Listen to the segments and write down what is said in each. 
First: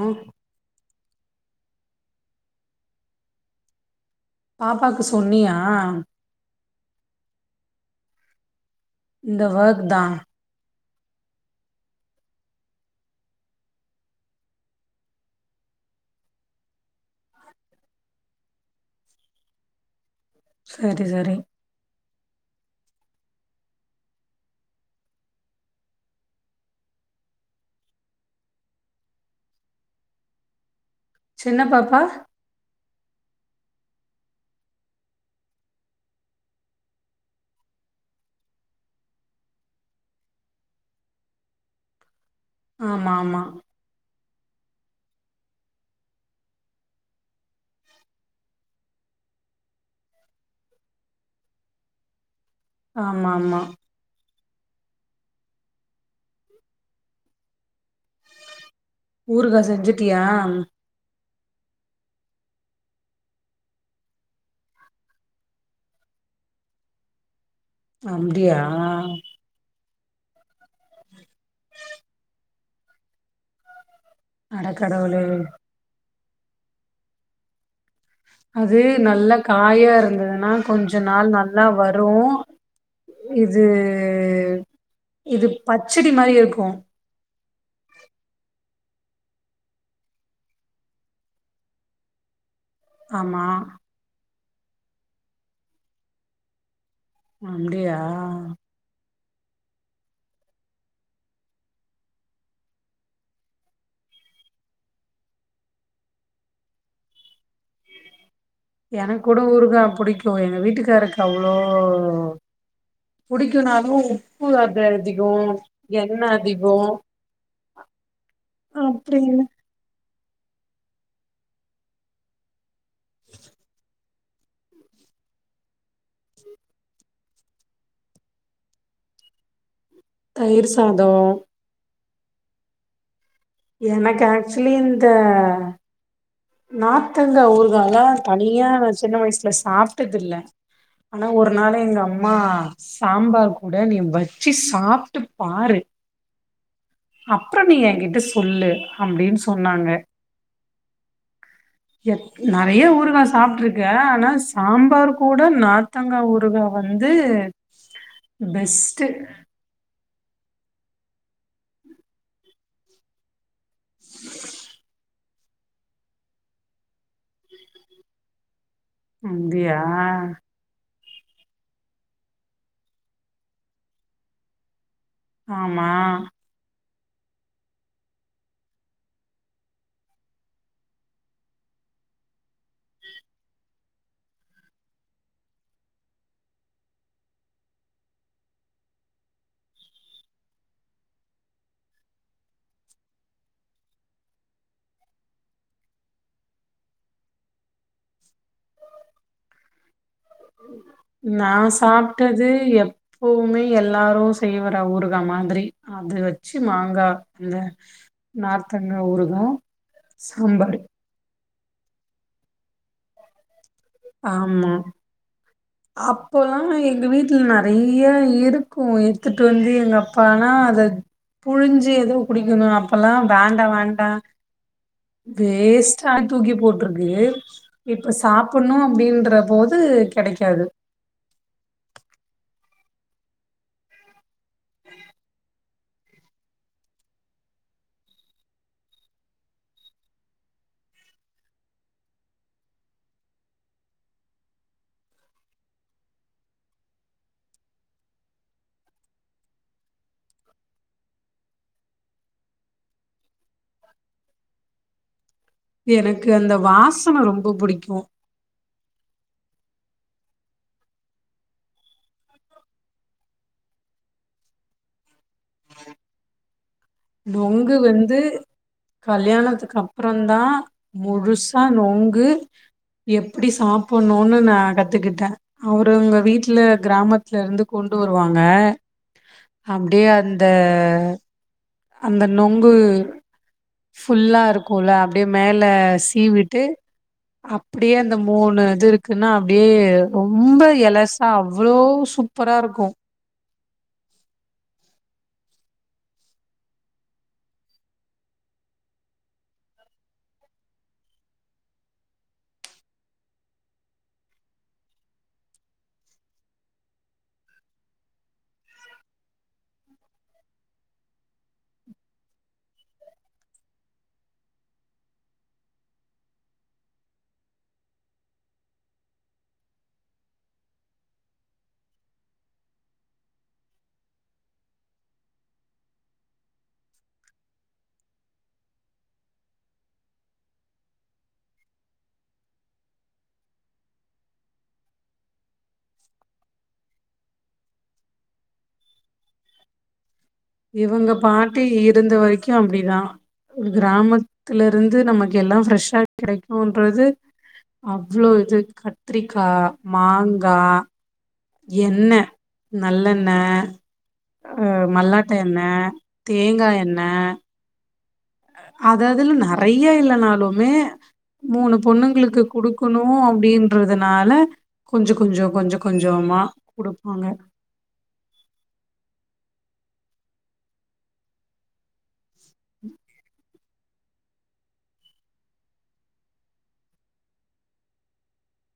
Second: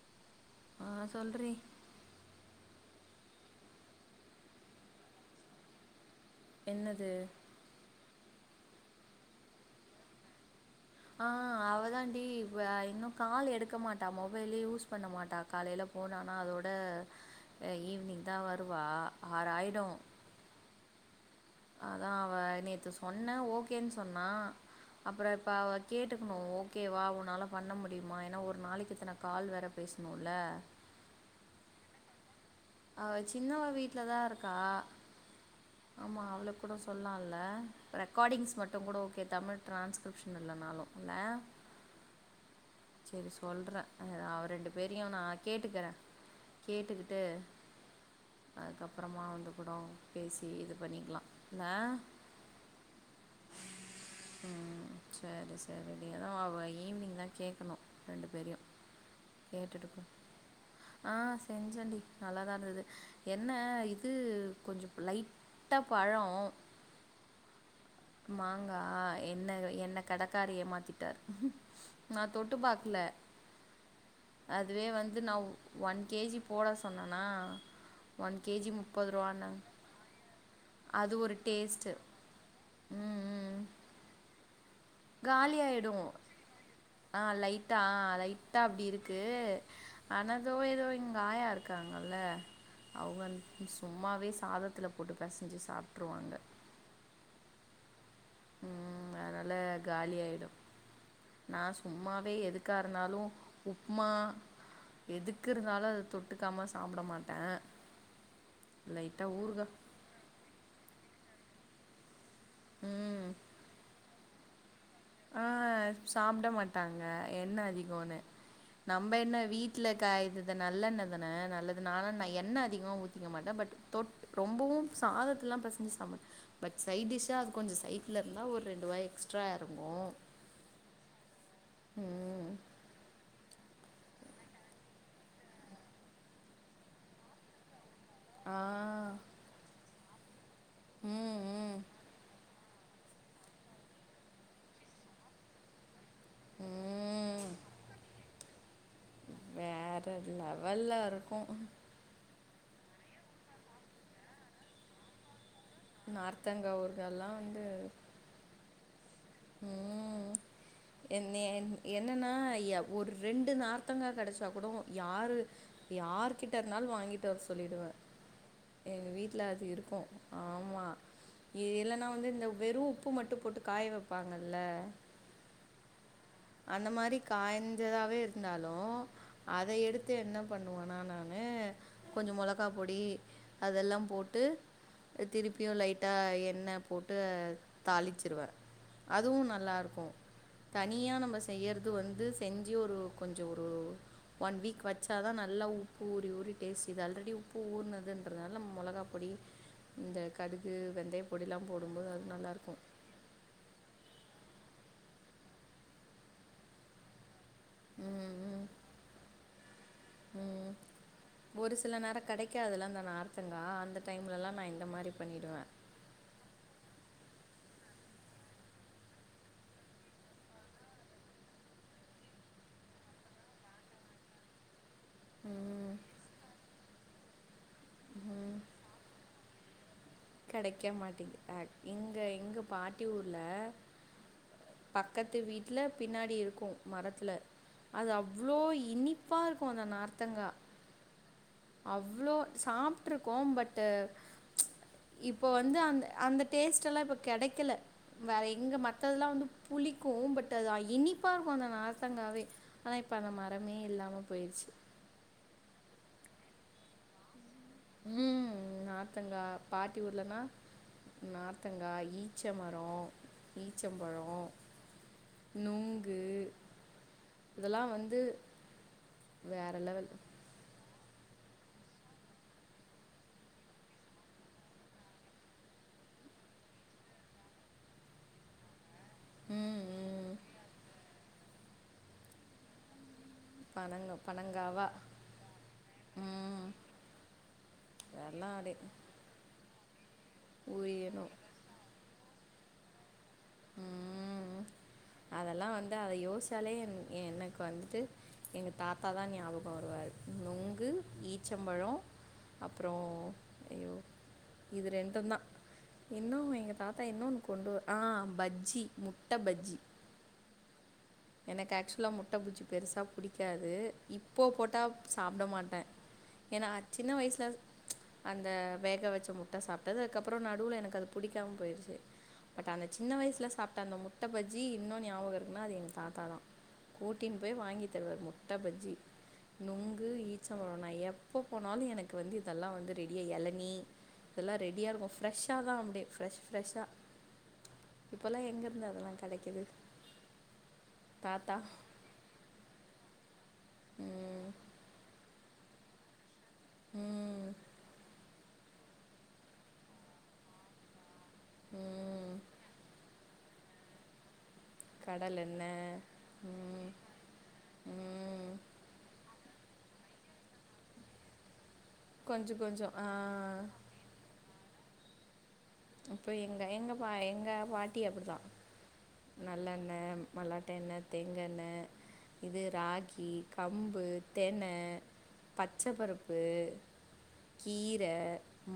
ஓ ஆ சொல்றி பாப்பாக்கு சொன்னியா என்னது இந்த வக்தா ஆ அவதான்டி வே இன்னு கால் எடுக்க மாட்டா மொபைலே யூஸ் பண்ண மாட்டா காலைய்ல போனானா அதோட அ ஈவ்னிங் தா வருவா ஆறாய்டு சரி சரி அதா அவ நேத்து சொன்ன ஓகேன் சொன்னா அப்பற பா கேட்டுக்குணு ஓகேவா உன்னால பண்ண முடியுமா ஏன்னா ஒரு நாளைக்கு இத்தன கால் வேரப் பேஸ்ணுல சின்ன பாப்பா அவ சின்னவ வீட்லதா இருக்கா [inaudible] ஆமா அவள கூட சொல்லால ரெக்காடிங்ஸ் மட்டு கூட ஓகே தமிழ் ட்ரான்ஸ்கிரிப்ஷன் இல்லனாலு ல ஆமா செரி ஆமா சொல்ற ஹ அவ் ரெண்டு பேரையு நா கேட்டுக்கறேன் கேட்டுக்குட்டு அதுக்கப்றமா வந்து குடோ பேசி இது பண்ணிக்லா ல ஆமாம்மா உம் ச்சேரி சரிடீ ஏனா அவ ஈவ்னிங் தா கேக்கணு ரெண்டு பேர்யு ஊருகா செஞ்சுட்டியாம் ஆ செஞ்சன் டி நல்லாதான் ருந்தது என்ன இது கொஞ்சுப் லைட்டா பழொ அப்டியா மாங்கா என்னஅ என்ன கடக்காரி ஏமாத்திட்டார் நா தொட்டு பாக்ல அட அதுவே வந்து கடவுளே நவ் வன் கேஜி போட சொன்னனா அதுவெ நல்ல காயா இருந்ததுன்னா கொஞ்ச அது நாள் ஒரு நல்லா டேஸ்ட்டு வரு ம் ம் இது இது காலியாகிடும் பச்சடி மாரியே இருக்கு ஆ லைட்டா லைட்டா அப்டி இருக்கு அனதோ எதோ எங் ஆயா இருக்காங்கல்ல அவுங் ஆமா வந்ட்டு சும்மாவே சாதத்துல போட்டு பெசஞ்சு சாப்ட்டுருவாங்க அப்டியா ம் அதுனால காலியாய்டு நா சும்மாவே எதுக்கா இருந்தாலு உப்மா எதுக்கிருந்தாலு அது தொட்டுக்காம சாப்பட மாட்டே எனக் கூட ஊறுகா புடிக்கு எங்க வீட்டுக்காருக்கு அவ்ளோ ம் புடிக்குனாலு உப்பு அத அதி ஆ சாப்ட மாட்டாங்க எண்ண அதிகோனு நம்ப என்ன வீட் வீட்ல கா இது இத நல்லெண்ண தான நல்லது நானு தா எண்ண அதிகமா ஊத்திக்க மாட்டே பட்டு தொட் ரொம்பவு சாதத்துலா பெசஞ்சு சாப் மாட் பட் சைட் டிஷ்ஷா அது கொஞ்சோ சைட்ல இருந்தா ஒரு ரெண்டு வாய் எக்ஸ்ட்ரா எறங்கு தயிரு சாதோ ம் எனக் ஆக்சுலி இந்த நாத்தங்க ஊறுகால ஆ தனியா நா சின்ன வய்சுல சாப்ட்டதில்ல ஆனா ம் ஒரு ம் நாளு எங் அம்மா சாம்பார் கூட நீ வெச்சி சாப்ட்டு பாரு ம் அப்றோ நீ எங்கிட்ட சொல்லு அப்டின்னு சொன்னாங்க வேற லெவல்லருக்கு எத் நறைய ஊறுகா சாப்ட்ருக்கே ஆனா சாம்பார் கூட நாத் தங்கா ஊறுகா நார்த்தங்கா வந்து ஊறுகால்லா வந்து பெஸ்ட்டு ம் என் நீ என் என்னன்னா ய ஒர் ரெண்டு நார் த்தங்கா கெடைச்சா கூடவு யாரு யார்கிட்ட இருந்தாலு வாங்கிட்டு வர சொல்லிடுவே எங்க வீட்ல அது அப்டியா இருக்கு ஆ மா இ இல்லன்னா வந்து இந்த வெறு உப்பு மட்டு போட்டு காய வெப்பாங்கல்ல ஆமா அந்த மாரி காஞ்சதாவே இருந்தாலு அத எடுத்து என்ன பண்ணுவனா நானு கொஞ்ச மொளகா பொடி அதெல்லா போட்டு திருப்பியு லைட்டா எண்ண போட்டு தாளிச்சிருவே அதுவு நல்லாருக்கு தனியா நம் ப செய்யற்து வந்து செஞ்சி ஒரு கொஞ்சோ ஒரு ஒன் வீக் வச்சா தா நல்லா உப்பு ஊறி ஊறி டேஸ்ட்டு இது ஆல்ரெடி உப்பு ஊர்னதுன்றதுனால் நம் மொளகாப் பொடி இந்த கடுகு வெந்தய நா பொடில்லா போடும்போது அது சாப்ட்டது நல்லாருக்கு எப்பவுமே எல்லாரு செய்வற ஊறுகா மாதிரி அது வெச்சி மாங்கா அந்த ம் ம் நார்த்தங்கா ஊறுகா ம் சாம்பாரு ஒரு சில நேரோ கெடைக்காதுல்ல அந்த நார்த்தங்கா அந்த டைம்லல்லா நா இந்த மாரி பண்ணிடுவே அப்போலா எங்க வீட்ல நெறையா இருக்கு எடுத்துட்டு வந்து எங்க அப்பாலா அத புழிஞ்சி எதோ குடிக்கணு அப்பல்லா வேண்டா வேண்டா ம் வேஸ்ட்டா தூக்கி போட்ருக்கு இப்ப சாப்பட்ணு அப்டி ன்ற போது கெடைக் கெடைக்க மாட்டிக்குது அ இங்க எங்க பாட்டி ஊர்ல பக்கத்து வீட்ல பின்னாடி இருக்கு மரத்துல அது அவ்ளோ இனிப்பா இருக்கு அந்த நார்த்தங்கா அவ்ளோ சாப்ட்ருக்கோ பட்டு இப்போ வந்து அந்த அந்த டேஸ்ட்டெல்லா இப்ப கெடைக்கல வேற எங்க மத்ததெல்லா வந்து புளிக்கு பட் அது இனிப்பா இருக்கு அந்த நார்த்தங்காவே ஆனா இப்ப அந்த மரமே இல்லாம போயிருச்சு எனக்கு அந்த வாசன ரொம்ப புடிக்கு ம் நார்த்தங்கா பாட்டி ஊர்லனா நார்த்தங்கா ஈச்ச மர ஈச்சம்பழ நுங்கு நொங்கு வந்து வேற கல்யாணத்துக்கு லெவல். அப்றந்தா முழுசா நொங்கு எப்டி சாப்பிட்ணுனு நா கத்துக்கிட்டே அவரு அவ்ங்க வீட்ல கிராமத்துல இருந்து கொண்டு வருவாங்க ம், அப்டியே ம். அந்த அந்த நொங்கு பனங்க ஃபுல்லா பனங்காவா. இருக்குல்ல அப்டியே மேல சீவிட்டு ம். அப்டியே அந்த அதெல்லாம் மூணு அப்டியே இது இருக் குனா அப்டியே ரொம்ப எலசா ஊறிரணும். அவ்ளோ சூப்பரா இருக்கு ம் அதெல்லா வந்து அத யோசாலே என் எனக்கு வந்துட்டு எங்க தாத்தாதா ஞாபக வருவாரு நொங்கு ஈச்சம்பழ அப்றோ ஐயோ இது ரெண்டுந்தா இன்னும் எங்க தாத்தா இன்னொன்னு கொண்டு வர் ஆ பஜ்ஜி முட்ட பஜ்ஜி எனக்கு ஆக்சுவலா முட்ட பஜ்ஜி பெருசா புடிக்காது இப்போ போட்டா சாப்ட மாட்டே ஏனா சின்ன வயசுல அந்த வேக வெச்ச முட்ட சாப்ட்டது அதுக்கப்பற நடுவுல எனக்கு அது புடிக்காம போயிருச்சு பட் ஆனா சின்ன வயசுல சாப்ட்ட அந்த முட்ட பஜ்ஜி இன்னு ஞாபக இருக்குனா அது எங்க தாத் தாதா கூட்டின்னு போயி வாங்கி தருவாரு முட்ட பஜ்ஜி நொங்கு ஈச்சம்பழ நா எப்ப போனாலு எனக்கு வந்து இதெல்லா வந்து ரெடியா எளநீ இதெல்லா ரெடியா இருக்கு ஃப்ரெஷ்ஷா தா அப்டியே ஃப்ரெஷ் ஃப்ரெஷ்ஷா இப்பலா எங்கருந்து அதெல்லா கெடைக்குது இவுங்க பாட்டி இவ் இருந்த வரைக்கு அப்டிதா ம், கிராமத்துலருந்து நமக்கு எல்லா ஃப்ரெஷ்ஷா கெடைக் குன்றது ம் அவ்ளோ இது கத்ரிக்கா மாங்கா எண்ணெ ம் நல்லண்ணெ அ மல்லாட்ட எண்ணெ தேங்கா ம் எண்ணெ ம் அததுல நெறைய இல்லனாலுமே மூணு பொண்ணுங்களுக்கு கொஞ்சோ கொஞ்சோ குடுக்கணு ஆ அப்டின்றதுனால கொஞ்ச கொஞ்ச கொஞ்ச அப்ப கொஞ்சமா எங்க எங்க பா குடுப்பாங்க எங்க பாட்டி அப்டிதா நல்லெண்ணெ மல்லாட்ட எண்ணெ தேங்காண்ணெ இது ராகி கம்பு தென பச்சப்பருப்பு கீர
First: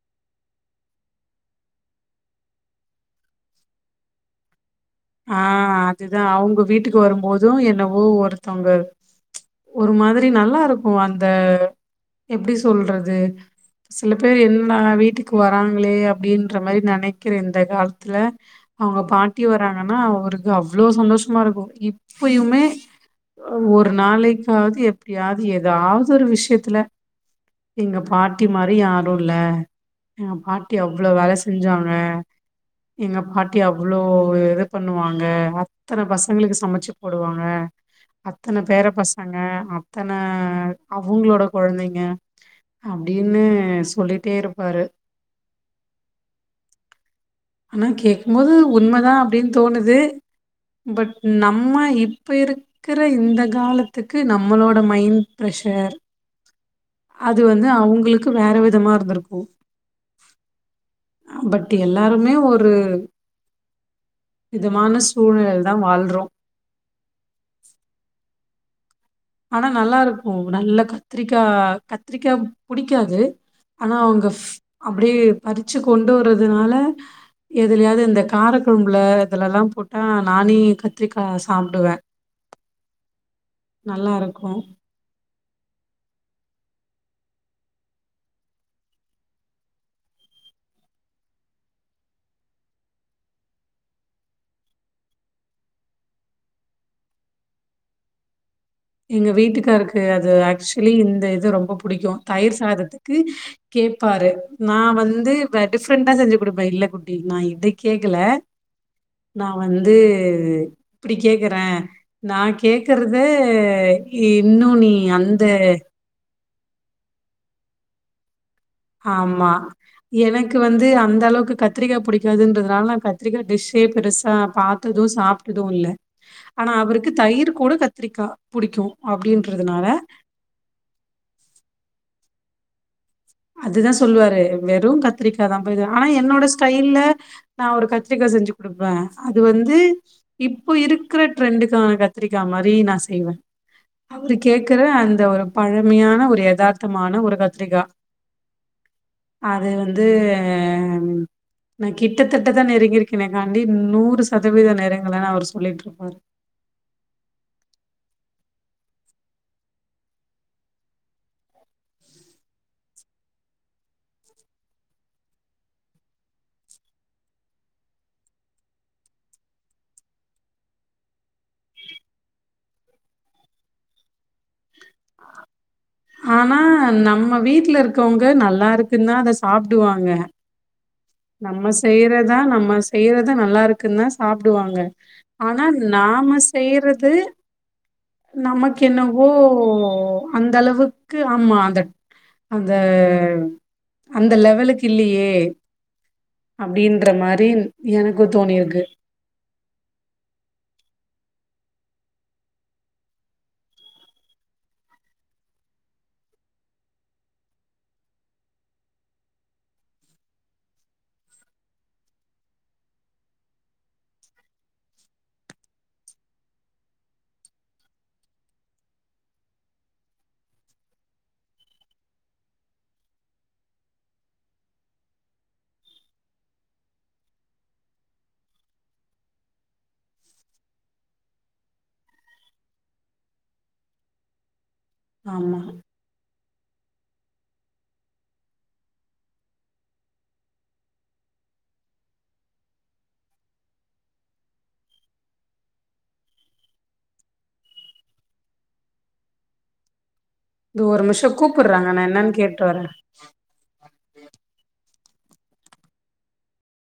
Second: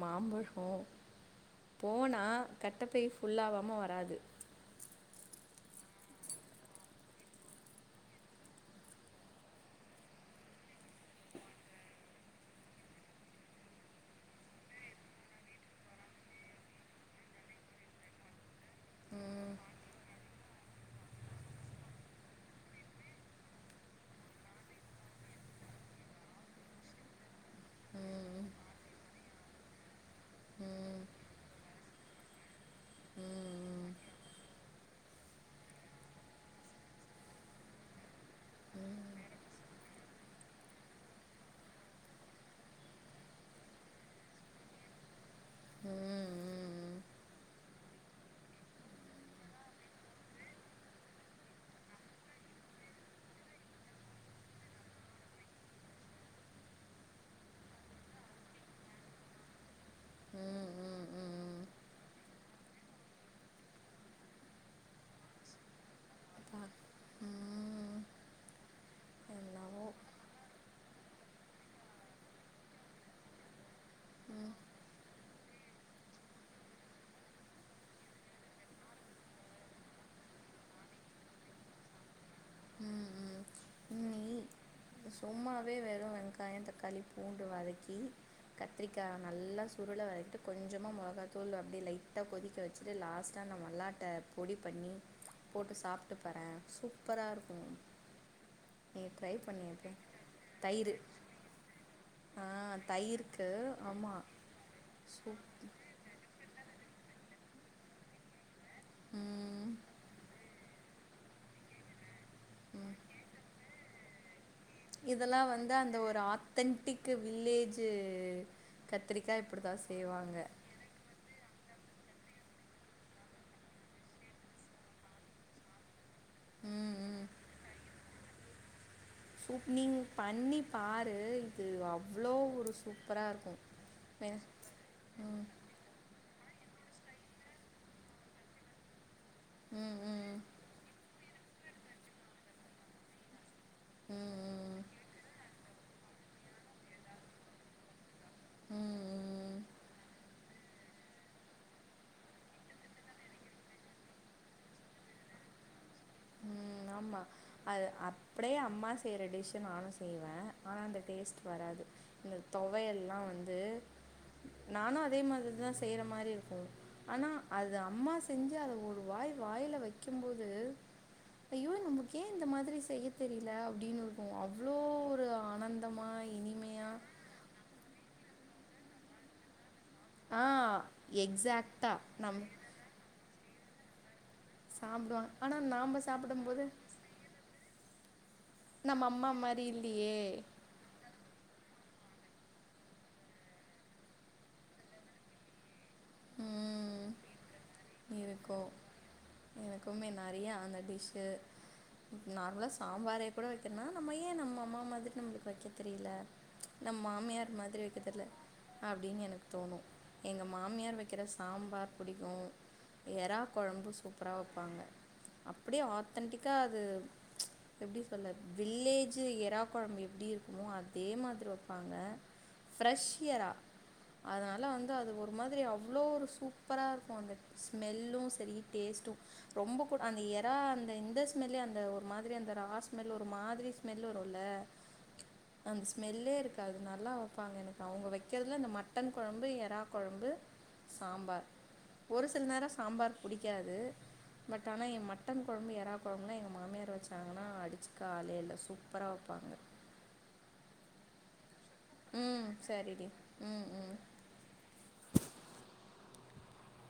மாம்பழோ போனா கட்டப்பை ஃபுல்லாவாம வராது ஆ அதுதா அவுங்க வீட்டுக்கு வரும்போது என்னவோ ஒருத்தவ்ங்க ஒரு மாதிரி நல்லாருக்கு அந்த எப்டி சொல்றது சில பேரு என்னடா வீட்டுக்கு வராங்களே அப்டின்ற மாரி நெனைக்கிற இந்த காலத்துல அவுங்க பாட்டி வராங்கனா அவருக்கு அவ்ளோ சந்தோஷமா இருக்கு இப்பயுமே அ ஒரு நாளைக்காவ்து எப்டியாது எதாவ்து ஒரு விஷ்யத்துல எங்க ம் பாட்டி மாரி யாரு ரோடுல எ பாட்டி ம் அவ்ளோ வேல செஞ்சாங்க எங்க பாட்டி ம் அவ்ளோ ஒரு இது பண்ணுவாங்க அத்தன பசங்களுக்கு சமச்சு போடுவாங்க அத்தன பேர பசங்க அத்தன அவுங்களோட கொழந்தங்க அப்டினு சொல்லிட்டே இருப்பாரு ம் ம் ம் ஆனா கேக்குபோது உண்மதா அப்டின் தோணுது பட் நம்ம இப்ப இருக் கிற இந்த காலத்துக்கு நம்மளோட மைண்ட் ஃப்ரெஷர் அது வந்து அவுங்களுக்கு வேற விதமா இருந்துருக்கு ம் ம் ம் டி எல்லாருமே ஒரு விதமான சூழ்நிலைலதா வாழ்றோ ம் ம் ம் ஆனா என்னவோ நல்லா இருக்கு நல்ல கத்திரிக்கா கத்திரிக்கா புடிக்காது ஆனா அவுங்க ஃப் அப்டியே பறிச்சு கொண்டு வர்றதுனால எதுலயாது இந்த காரக்கொழம்புல இதுலல்லா போட்டா நானே கத்திரிக்கா சாப்டுவே ம் ம் நல்லா நீ ருக்கு சும்மாவே வெறு வெங்காயோ தக்காளி பூண்டு வதக்கி கத்திரிக்கா நல்லா சுருள வரேட்டு கொஞ்சமா மொளகா தூளு அப்டி லைட்டா கொதிக்க வ ச்சுடு லாஸ்ட்டா நா மல்லாட்ட பொடி பண்ணி போட்டு சாப்ட்டு பாறே சூப்பரா ருக்கு நீ ட்ரை பண்ணிர் து அது ஆக்சுவலி இந்த இது ரொம்போ புடிக்கு ஆ தயிர் சாதத்துக்கு தயிருக்கு ஆமாம் கேப்பாரு நா வந்து சூப் வ டிஃப் டிஃப்ரெண்டா செஞ்சி குடுப்பே இல்ல குட்டி நா இது கேக்கல நா ம், வந்து இப்டி கேக்குறே நா கேக்குற து இன்னு நீ அந்த இதெல்லாம் வந்து அந்த ஒரு ஆத்தன்டிக்கு வில்லேஜு கத்திரிக்கா இப்டி தா செய்வாங்க இது அந்த அளவுக்கு கத்திரிக்கா பிடிக்காதுன்றதுனால நா கத்திரிக்கா டிஷ்சே பெருசா பாத்தது சாப்டது இல்ல ஆனா ம் அவருக்கு ம் தயிர் கூட கத்திரிக்கா புடிக்கு சூப் நீ அப்டின்றதுனால பண்ணி பாரு இது அவ்ளோ ஒரு சு அதுதா சொல்லுவாரு வெறு கத்திரிக்கா தா பா இது ஆனா என்னோட ஸ்டைல்ல நா ஒரு கத்திரிக்கா செஞ்சி குடுப்பே அது வந்து ம் ம் ம் இப்ப இருக்கிற ட்ரெண்டுக்கான கத்திரிக்கா மாரி நா செய்வே அவரு கேக்குற ம் அந்த ஒரு பழமையான ஒரு யதார்த்தமான ஒரு கத்திரிகா ம் ம் அது வந்து அம் நா கிட்டத்தட்டதா நெருங்கியிருக்க கேனக்காண்டி நூறு சதவீதோ நெருங்களனு அவர் சொல்லிட்டு இருப்பாரு ம் ஆமா அது அப்டியே அம்மா செய்யற டிஷ் அ நானு செய்வே ஆனா அந்த டேஸ்ட் வராது இந்த தொவயெல்லா வந்து நானு அதே மாதிரிதா செய்ற மாரி இருக்கு ஆனா அது அம்மா செஞ்சு அத ஒரு வாய் வாயில வைக்குபோது ஐயோ நமக்கே இந்த மாதிரி செய்ய தெரியல அப்டின்னு ஒரு அவ்ளோ ஒரு ஆனந்தமா இனிமையா நம் வீட்ல இருக்கவங்க நல்லா இருக்குன் தா அத சாப்டுவாங்க ஆ நம்ம எக்ஸாக்ட்டா செய்றதா நம் நம்ம செய்றதா நல்லா இருக்குன்னா சாப்டுவாங்க ஆனா நாம செய்றது நமக்கு நம்ம என்னவோ அம்மா மாரி இல்லியே அந்த அளவு க்கு ஆமா அந்த அந்த அந்த லெவலுக்கு இல்லேயே ம் அப்டின்ற மாரின் இருக்கு எனக்குமே நெறையா அந்த டிஷ்சு நார்மலா சாம்பாரே கூட வக்கன்னா நம்ம ஏன் நம்ம அம்மா மாதிரி நம்மளுக்கு வைக்க தெரியல நம் மாமியார் மாதிரி வக்கத் தெர்ல அப்டின்னு எனக்கு தோணூ எங்க மாமியார் வக்கிற சாம்பார் பிடிக்கு எரா கொழம்பு சூப்பரா வப்பாங்க அப்டியே ஆத்தன்டிக்கா அது எப்டி சொல்ல வில்லேஜ் எரா கொழம்பு எப்டி இருக்குமோ அதே மாதிரி வப்பாங்க ஃப்ரெஷ் எரா அதனால வந்து அது ஒரு மாதிரி அவ்ளோ ஒரு சூப்பராக இருக்கு அந்த ஸ்மெல்லு சரி டேஸ்ட்டும் ரொம்ப கூட அந்த எரா அந்த இந்த ஸ்மெல்லே அந்த ஒரு மாதிரி அந்த ரா ஸ்மெல் ஒரு மாதிரி மெல்லுருல்ல ஆமா ஸ்மெல்லே இருக்காது நல்லா வப்பாங்க எனக்கு அவங்க வக்கிறதுல இந்த மட்டன் கொழம்பு எரா கொழம்பு சாம்பார் ஒரு சில நேரோ சாம்பார் பிடிக்காது பட் ஆனா ஏ மட்டன் கொழம்பு எரா கொழம்புனா எங்க மாமியார் வச்சாங்கனா அடிச்சுக்க ஆளே இல்ல சூப்பரா வப்பாங்க இது ஒரு நிமிஷம் கூப்புறாங்க நா என்னன்னு ம் கேட்டு வரே சரிடி ம் ம்